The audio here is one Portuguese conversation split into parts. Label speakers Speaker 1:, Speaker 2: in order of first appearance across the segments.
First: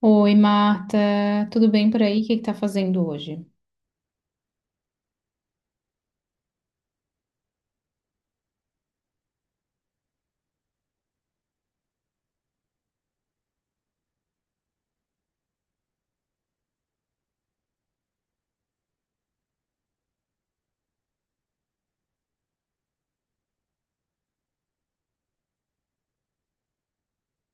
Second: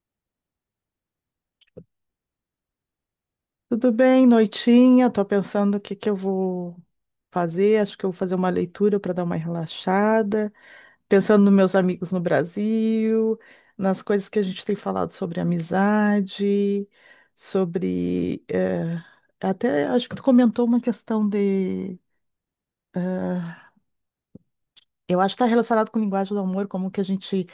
Speaker 1: Oi, Marta, tudo bem por aí? O que que tá fazendo hoje?
Speaker 2: Tudo bem, noitinha. Tô pensando o que que eu vou fazer. Acho que eu vou fazer uma leitura para dar uma relaxada. Pensando nos meus amigos no Brasil, nas coisas que a gente tem falado sobre amizade, sobre até acho que tu comentou uma questão de eh, eu acho que está relacionado com linguagem do amor, como que a gente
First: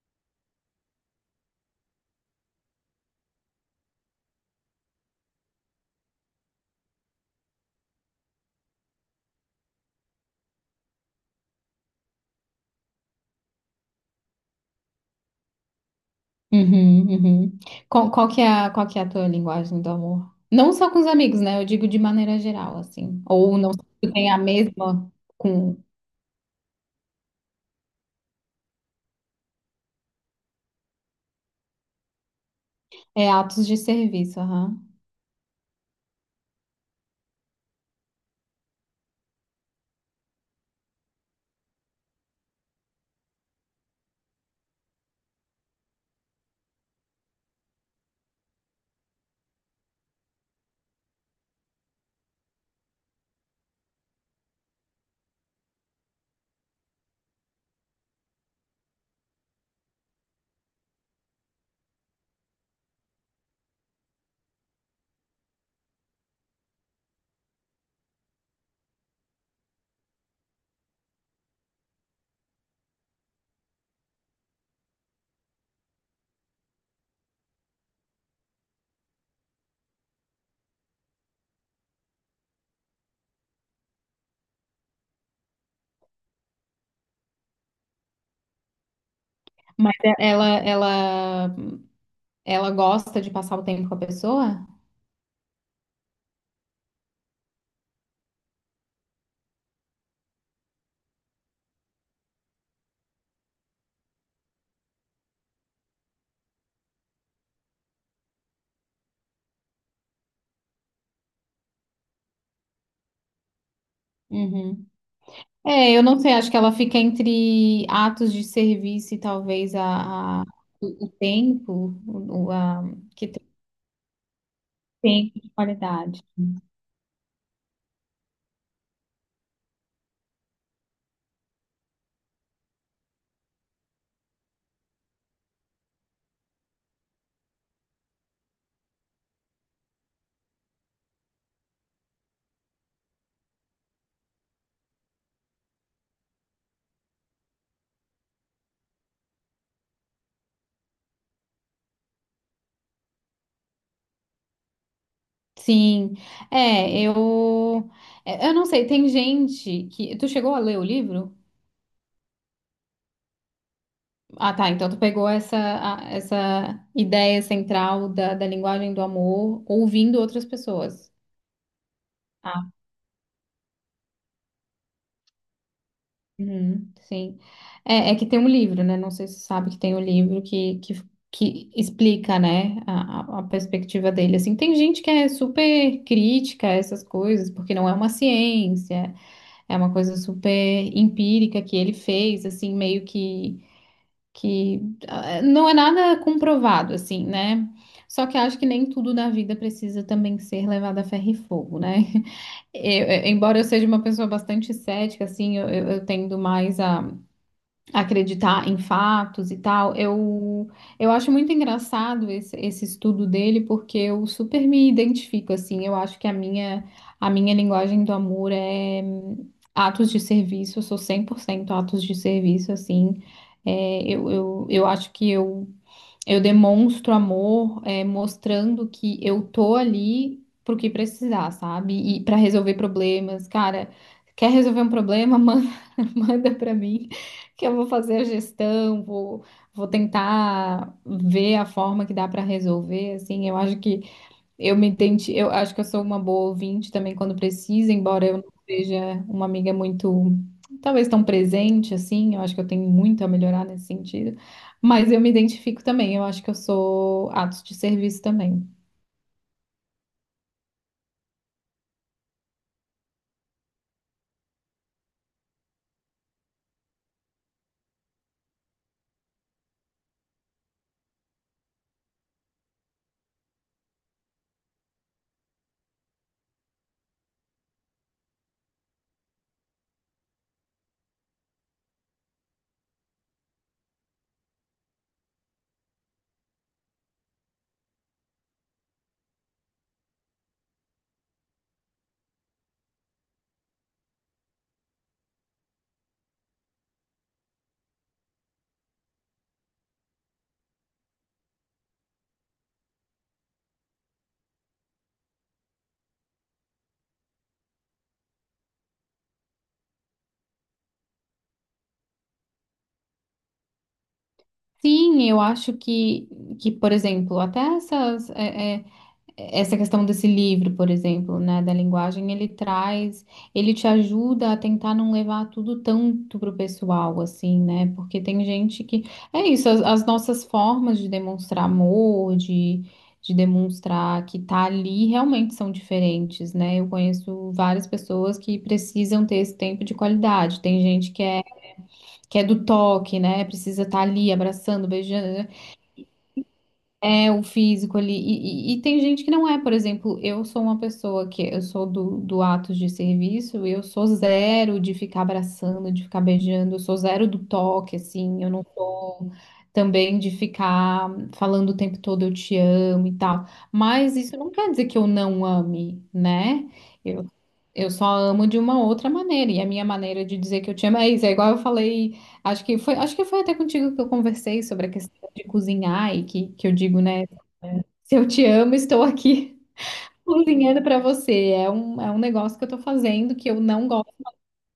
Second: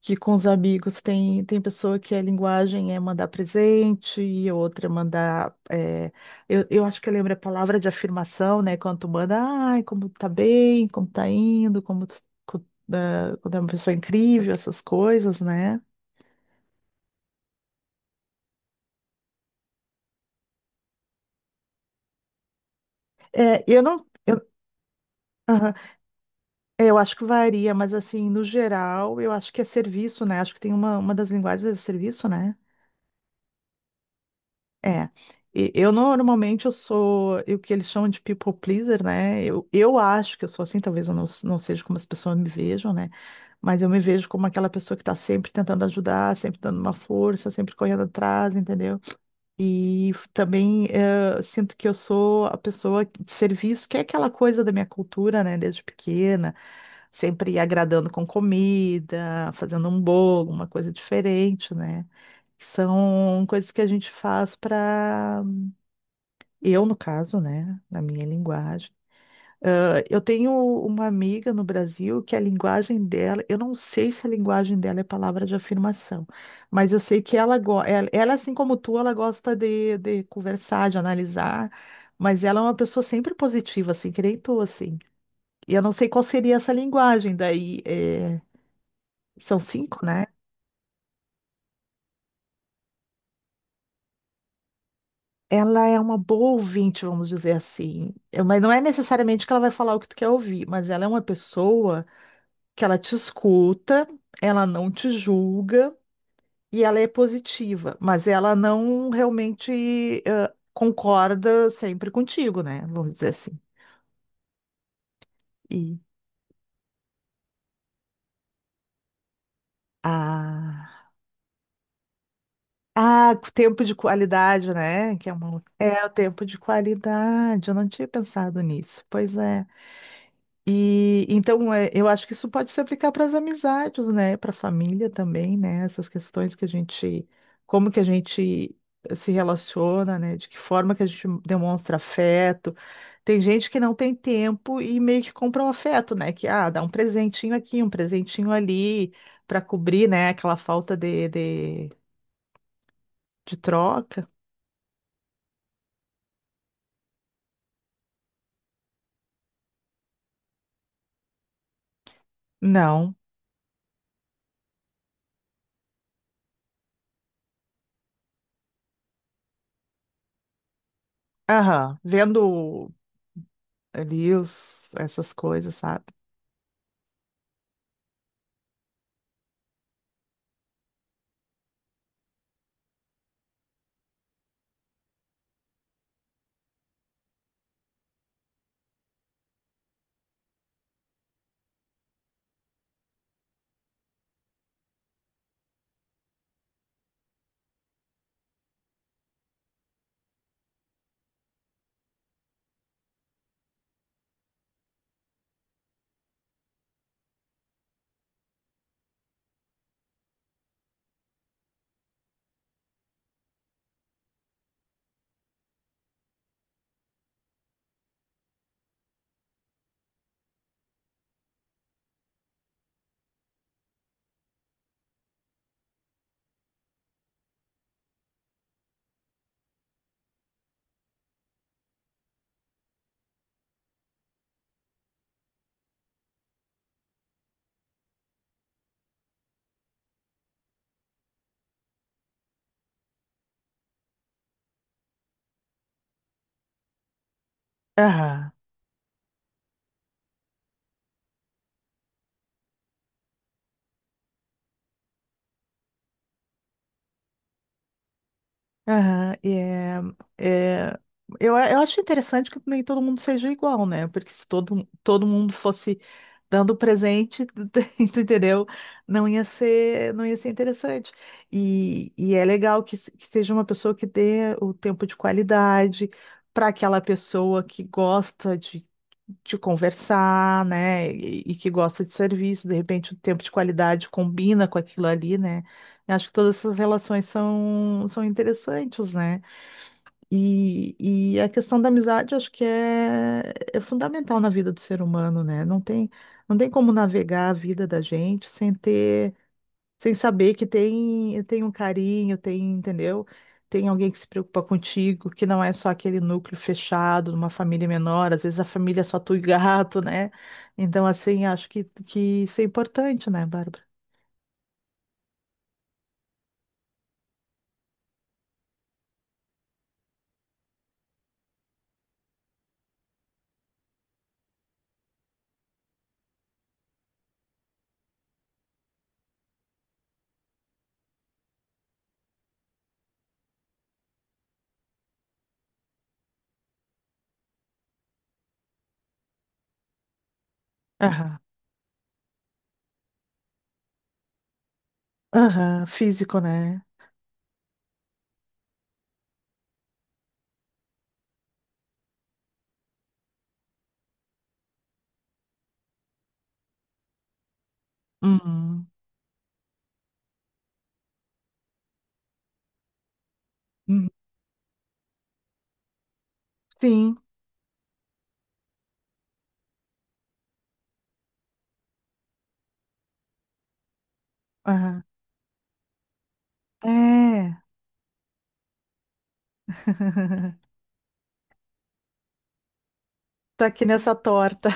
Speaker 2: que com os amigos tem pessoa que a linguagem é mandar presente e outra é mandar. É, eu acho que eu lembro a palavra de afirmação, né? Quando tu manda, ai, como tu tá bem, como tá indo, como, tu- co- ah, quando é uma pessoa incrível, essas coisas, né?
Speaker 1: Uhum, uhum. Qual que é qual que é a tua linguagem do amor? Não só com os amigos, né? Eu digo de maneira geral, assim. Ou
Speaker 2: É,
Speaker 1: não
Speaker 2: eu
Speaker 1: sei
Speaker 2: não.
Speaker 1: se tu tem a
Speaker 2: Eu,
Speaker 1: mesma
Speaker 2: aham.
Speaker 1: com
Speaker 2: É, eu acho que varia, mas assim, no geral, eu acho que é serviço, né? Acho que tem uma das linguagens é serviço, né?
Speaker 1: é, atos de serviço, aham.
Speaker 2: É, eu normalmente eu sou o que eles chamam de people pleaser, né? Eu, acho que eu sou assim, talvez eu não, não seja como as pessoas me vejam, né? Mas eu me vejo como aquela pessoa que tá sempre tentando ajudar, sempre dando uma força, sempre correndo atrás, entendeu? E também sinto que eu sou a pessoa de serviço, que é aquela coisa da minha cultura, né? Desde pequena, sempre agradando com comida, fazendo um bolo, uma coisa diferente, né? São coisas que a gente faz para eu, no caso, né, na minha linguagem. Ah, eu tenho uma amiga no Brasil que a linguagem dela, eu não sei se a linguagem dela é palavra de afirmação, mas eu sei que ela, assim como tu, ela gosta de conversar, de analisar, mas ela é uma pessoa sempre positiva, assim, que nem tu, assim. E eu não sei qual seria essa linguagem, daí é, são
Speaker 1: Mas
Speaker 2: cinco,
Speaker 1: é-
Speaker 2: né?
Speaker 1: ela, ela, ela gosta de passar o tempo com a pessoa?
Speaker 2: Ela é uma boa ouvinte, vamos dizer assim. Mas não é necessariamente que ela vai falar o que tu quer ouvir, mas ela é uma pessoa que ela te escuta, ela não te julga e ela é positiva, mas ela não realmente concorda sempre contigo, né? Vamos dizer assim.
Speaker 1: Uhum. É,
Speaker 2: E
Speaker 1: eu não sei, acho que ela fica entre atos de serviço e talvez a, a- o, o
Speaker 2: ah,
Speaker 1: tempo, o, o- a, que tem
Speaker 2: o tempo de qualidade, né? Que é
Speaker 1: tempo de
Speaker 2: uma outra. É o
Speaker 1: qualidade.
Speaker 2: tempo de qualidade. Eu não tinha pensado nisso. Pois é. E então é, eu acho que isso pode se aplicar para as amizades, né? Para a família também, né? Essas questões que a gente, como que a gente se relaciona, né? De que forma que a gente demonstra afeto. Tem gente que não tem tempo e meio que compra um afeto, né? Que ah, dá um presentinho aqui, um presentinho ali, para cobrir, né? Aquela falta de troca.
Speaker 1: Sim, é, é, eu não sei, tem gente que, tu chegou a ler o livro?
Speaker 2: Não.
Speaker 1: Ah, tá, então tu pegou essa ideia central da, da linguagem do amor ouvindo outras pessoas.
Speaker 2: Aham.
Speaker 1: Ah,
Speaker 2: Vendo ali os, essas coisas, sabe?
Speaker 1: uhum, sim. É, é que tem um livro, né? Não sei se você sabe que tem um livro que explica, né, a perspectiva dele. Assim, tem gente que é super crítica a essas coisas, porque não é uma ciência. É uma coisa super empírica que ele fez, assim, meio que ah, é, não é nada comprovado, assim, né? Só que acho que nem tudo na vida precisa também ser levado a ferro e fogo, né? Embora eu seja uma pessoa bastante cética, assim, eu tendo mais a acreditar em fatos e tal, eu acho muito engraçado esse estudo dele, porque eu super me identifico, assim, eu acho que a minha linguagem do amor é atos de serviço, eu sou 100% atos de serviço, assim, é, eu acho que eu demonstro amor, é, mostrando que eu tô ali pro que precisar, sabe? E para resolver problemas. Cara, quer resolver um problema? Manda para mim, que eu vou fazer a gestão, vou tentar ver a forma que dá para resolver. Assim, eu acho que eu acho que eu sou uma boa ouvinte também quando precisa, embora eu não
Speaker 2: Aham.
Speaker 1: seja uma amiga muito, talvez tão presente assim, eu acho que eu tenho muito a melhorar nesse sentido, mas eu me identifico também, eu acho que eu sou atos de serviço também.
Speaker 2: Aham, é, eu acho interessante que nem todo mundo seja igual, né? Porque se todo mundo fosse dando presente, tu entendeu? Não ia ser interessante. E é legal que, que seja uma pessoa que dê o tempo de qualidade para aquela pessoa que gosta de conversar, né? E que gosta de serviço, de repente o tempo de qualidade combina com aquilo ali, né? Eu acho que todas essas relações são, são interessantes, né? E a questão da amizade, acho que é, é fundamental na vida do ser humano, né? Não tem, não tem como navegar a vida da gente sem ter, sem saber que tem, tem um carinho, tem, entendeu? Tem alguém que se preocupa contigo, que não é só aquele núcleo fechado, numa família menor, às vezes a família é só tu e gato, né? Então, assim, acho que isso é importante, né, Bárbara?
Speaker 1: Sim, que por exemplo, até essas, é é, essa questão desse livro, por exemplo, né, da linguagem, ele te ajuda a tentar não levar tudo tanto pro pessoal, assim, né? Porque tem gente que é isso, as nossas formas de demonstrar amor, de demonstrar que tá ali realmente são diferentes, né? Eu conheço várias pessoas que precisam ter esse tempo de qualidade. Tem gente
Speaker 2: Aham,
Speaker 1: que é do toque, né? Precisa estar ali abraçando, beijando.
Speaker 2: aham, físico, né?
Speaker 1: É o físico ali. E tem gente que não é, por exemplo, eu sou uma pessoa que eu sou do ato de serviço, eu sou zero de ficar abraçando, de ficar beijando, eu sou zero do toque, assim, eu não
Speaker 2: Uhum.
Speaker 1: sou também de ficar falando o tempo todo eu te amo e tal.
Speaker 2: Uhum.
Speaker 1: Mas isso não quer dizer que eu não ame, né?
Speaker 2: Sim.
Speaker 1: Eu, eu só amo de uma outra maneira. E a minha maneira de dizer que eu te amo é isso. É igual eu falei, acho que foi até contigo que eu conversei sobre a
Speaker 2: Aham.
Speaker 1: questão de cozinhar e que eu digo, né?
Speaker 2: É.
Speaker 1: Se eu te amo, estou aqui cozinhando para você. É um negócio que eu tô fazendo que eu
Speaker 2: Tá aqui
Speaker 1: não gosto.
Speaker 2: nessa torta,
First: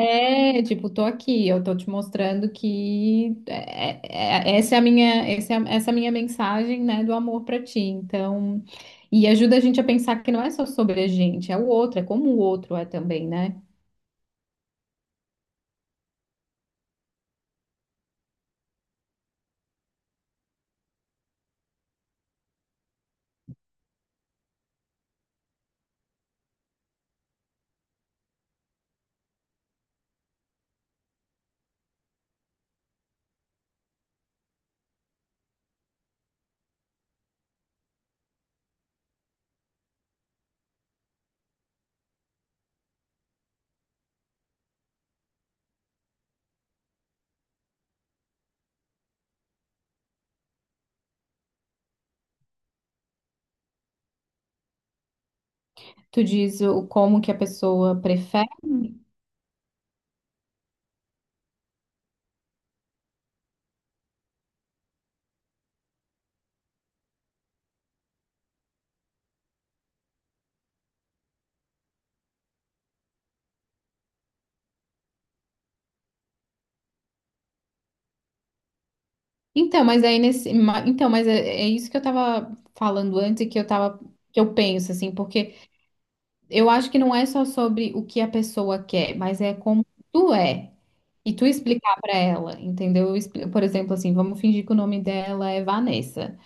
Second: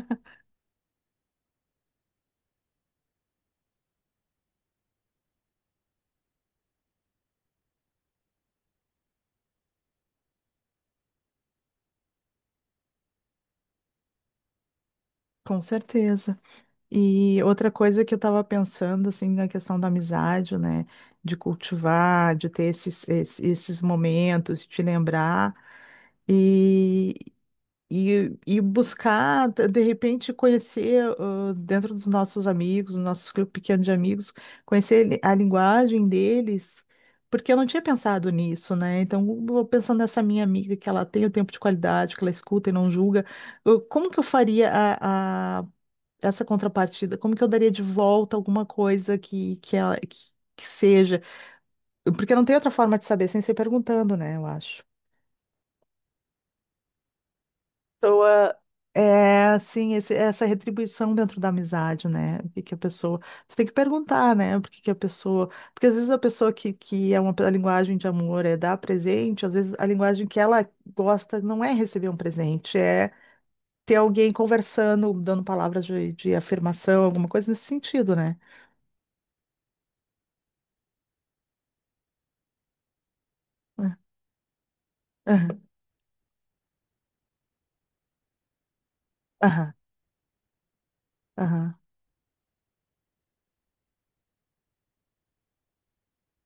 Speaker 1: É, tipo, tô aqui, eu tô te mostrando que é, essa é a minha mensagem, né, do amor para ti. Então, e ajuda a gente a pensar que não é só sobre a gente, é o outro, é como o outro é também, né?
Speaker 2: com certeza. E outra coisa que eu estava pensando, assim, na questão da amizade, né? De cultivar, de ter esses momentos, de te lembrar. E, e e buscar, de repente, conhecer ah, dentro dos nossos amigos, do nosso grupo pequeno de amigos, conhecer a linguagem deles, porque eu não tinha pensado nisso, né? Então, eu pensando nessa minha amiga, que ela tem o tempo de qualidade, que ela escuta e não julga, como que eu faria essa contrapartida? Como que eu daria de volta alguma coisa que seja? Porque não tem outra forma de saber sem ser perguntando, né? Eu acho.
Speaker 1: Tu diz o como que a pessoa prefere.
Speaker 2: Pessoa é assim, essa retribuição dentro da amizade, né? O que que a pessoa. Você tem que perguntar, né? Por que que a pessoa. Porque às vezes a pessoa que é uma a linguagem de amor é dar presente, às vezes a linguagem que ela gosta não é receber um presente, é ter alguém conversando, dando palavras de afirmação, alguma coisa nesse sentido, né?
Speaker 1: Então, mas aí nesse, ma- então, mas é, é isso que eu tava falando antes
Speaker 2: É,
Speaker 1: que eu penso assim, porque
Speaker 2: Aham,
Speaker 1: eu acho que não é só sobre o que a pessoa quer, mas é como tu é. E tu
Speaker 2: aham,
Speaker 1: explicar pra ela, entendeu? Por exemplo, assim, vamos fingir que o nome dela é Vanessa.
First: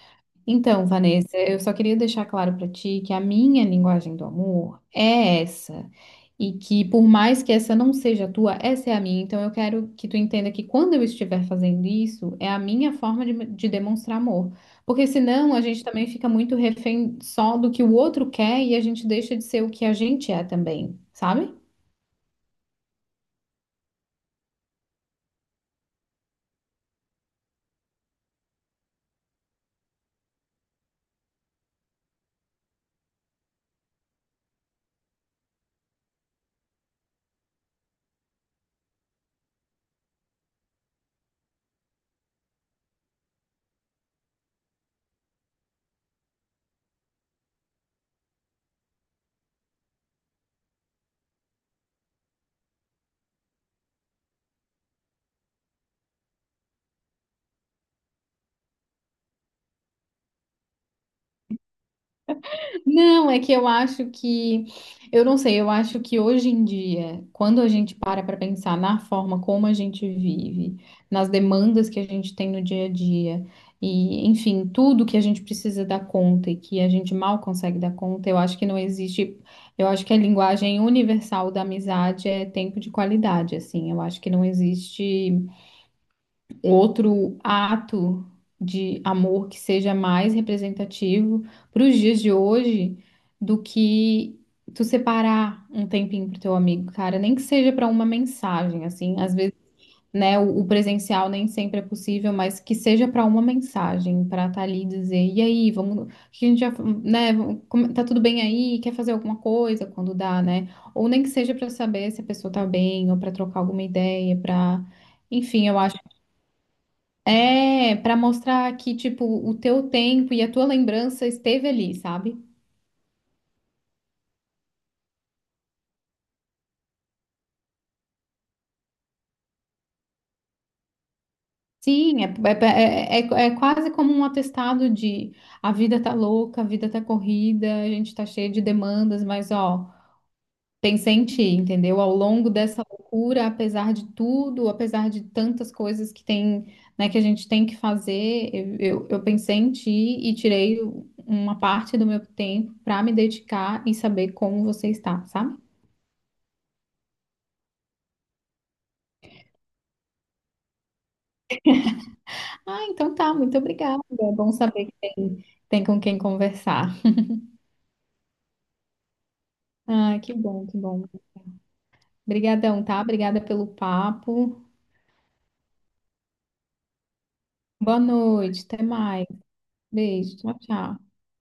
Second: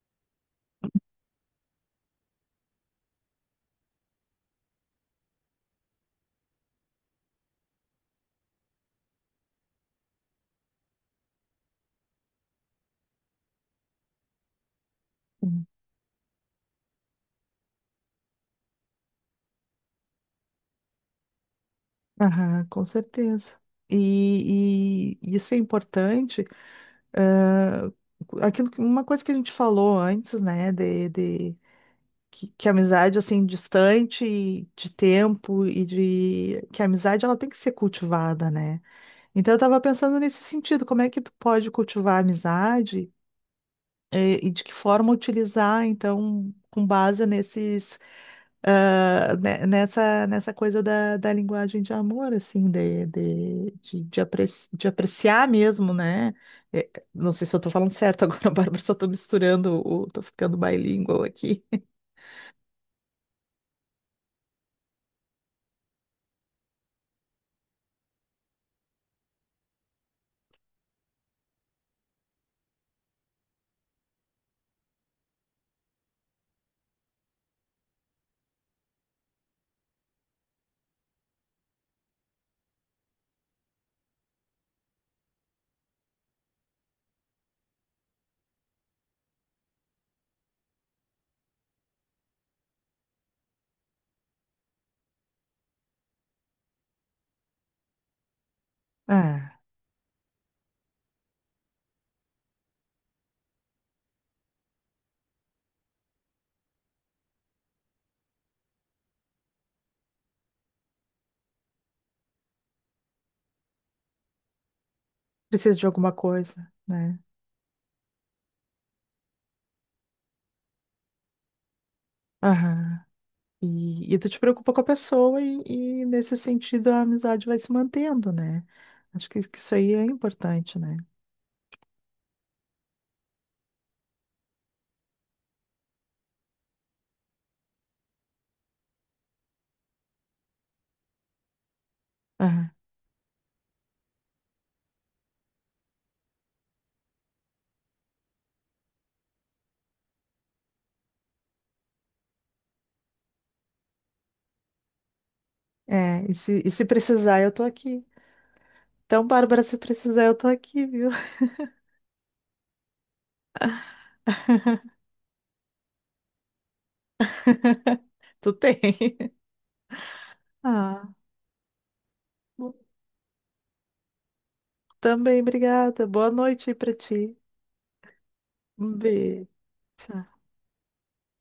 Speaker 1: Então, Vanessa, eu só queria deixar claro para ti que a minha linguagem do amor é essa. E que por mais que essa não seja a tua, essa é a minha. Então eu quero que tu entenda que quando eu estiver fazendo isso, é a minha forma de demonstrar amor. Porque senão a
Speaker 2: aham,
Speaker 1: gente também fica muito refém só do que o outro quer e a gente deixa de ser o que a gente é também, sabe?
Speaker 2: aham, com certeza. E isso é importante. Ah, aquilo, uma coisa que a gente falou antes, né, de que a amizade, assim, distante e de tempo e de que a amizade, ela tem que ser cultivada, né? Então, eu tava pensando nesse sentido, como é que tu pode cultivar a amizade e de que forma utilizar, então, com base nesses, ah, nessa, nessa coisa da, da linguagem de amor, assim, de de apreciar mesmo, né? Não sei se eu estou falando certo agora, Bárbara, só estou misturando, o, tô ficando bilingual aqui.
Speaker 1: Não, é que eu não sei, eu acho que hoje em dia, quando a gente para pensar na forma como a gente vive, nas demandas que a gente tem no dia a dia, e enfim, tudo que a gente precisa dar conta e que a gente mal consegue dar conta, eu acho que não existe, eu acho que a linguagem universal da amizade é tempo de qualidade, assim, eu acho que não existe outro ato de amor que seja mais representativo para os dias de hoje do que tu separar um tempinho pro teu amigo, cara, nem que seja para uma mensagem, assim, às vezes,
Speaker 2: Ah,
Speaker 1: né, o presencial nem sempre é possível, mas que seja para uma mensagem, para estar ali e dizer, e aí, vamos, o que a gente já, né, vamos- como- tá tudo bem aí, quer fazer alguma coisa quando dá, né? Ou nem que seja para saber se a pessoa tá bem, ou para trocar alguma ideia, para enfim,
Speaker 2: precisa
Speaker 1: eu
Speaker 2: de
Speaker 1: acho
Speaker 2: alguma coisa, né?
Speaker 1: é, para mostrar que, tipo, o teu tempo e a tua lembrança esteve ali, sabe?
Speaker 2: Aham. E tu te preocupa com a pessoa e, nesse sentido, a amizade vai se mantendo, né? Acho que isso aí é importante, né?
Speaker 1: Sim, é quase como um atestado de a vida tá louca, a vida tá corrida, a gente tá cheio de demandas, mas ó, pensei em ti, entendeu? Ao longo dessa loucura, apesar de tudo, apesar de tantas coisas que tem, né, que a gente tem que fazer, eu pensei em ti e tirei uma parte do meu tempo para me dedicar e saber como você está, sabe?
Speaker 2: É, e se precisar, eu tô aqui. Então, Bárbara, se precisar, eu tô aqui, viu?
Speaker 1: Ah, então tá, muito obrigada. É bom saber que tem, tem com quem conversar.
Speaker 2: Tu tem.
Speaker 1: Ah, que bom, que bom.
Speaker 2: Ah, bom,
Speaker 1: Obrigadão, tá? Obrigada pelo papo.
Speaker 2: também, obrigada. Boa noite aí pra ti.
Speaker 1: Boa noite, até
Speaker 2: Um
Speaker 1: mais.
Speaker 2: beijo.
Speaker 1: Beijo,
Speaker 2: Tchau.
Speaker 1: tchau, tchau.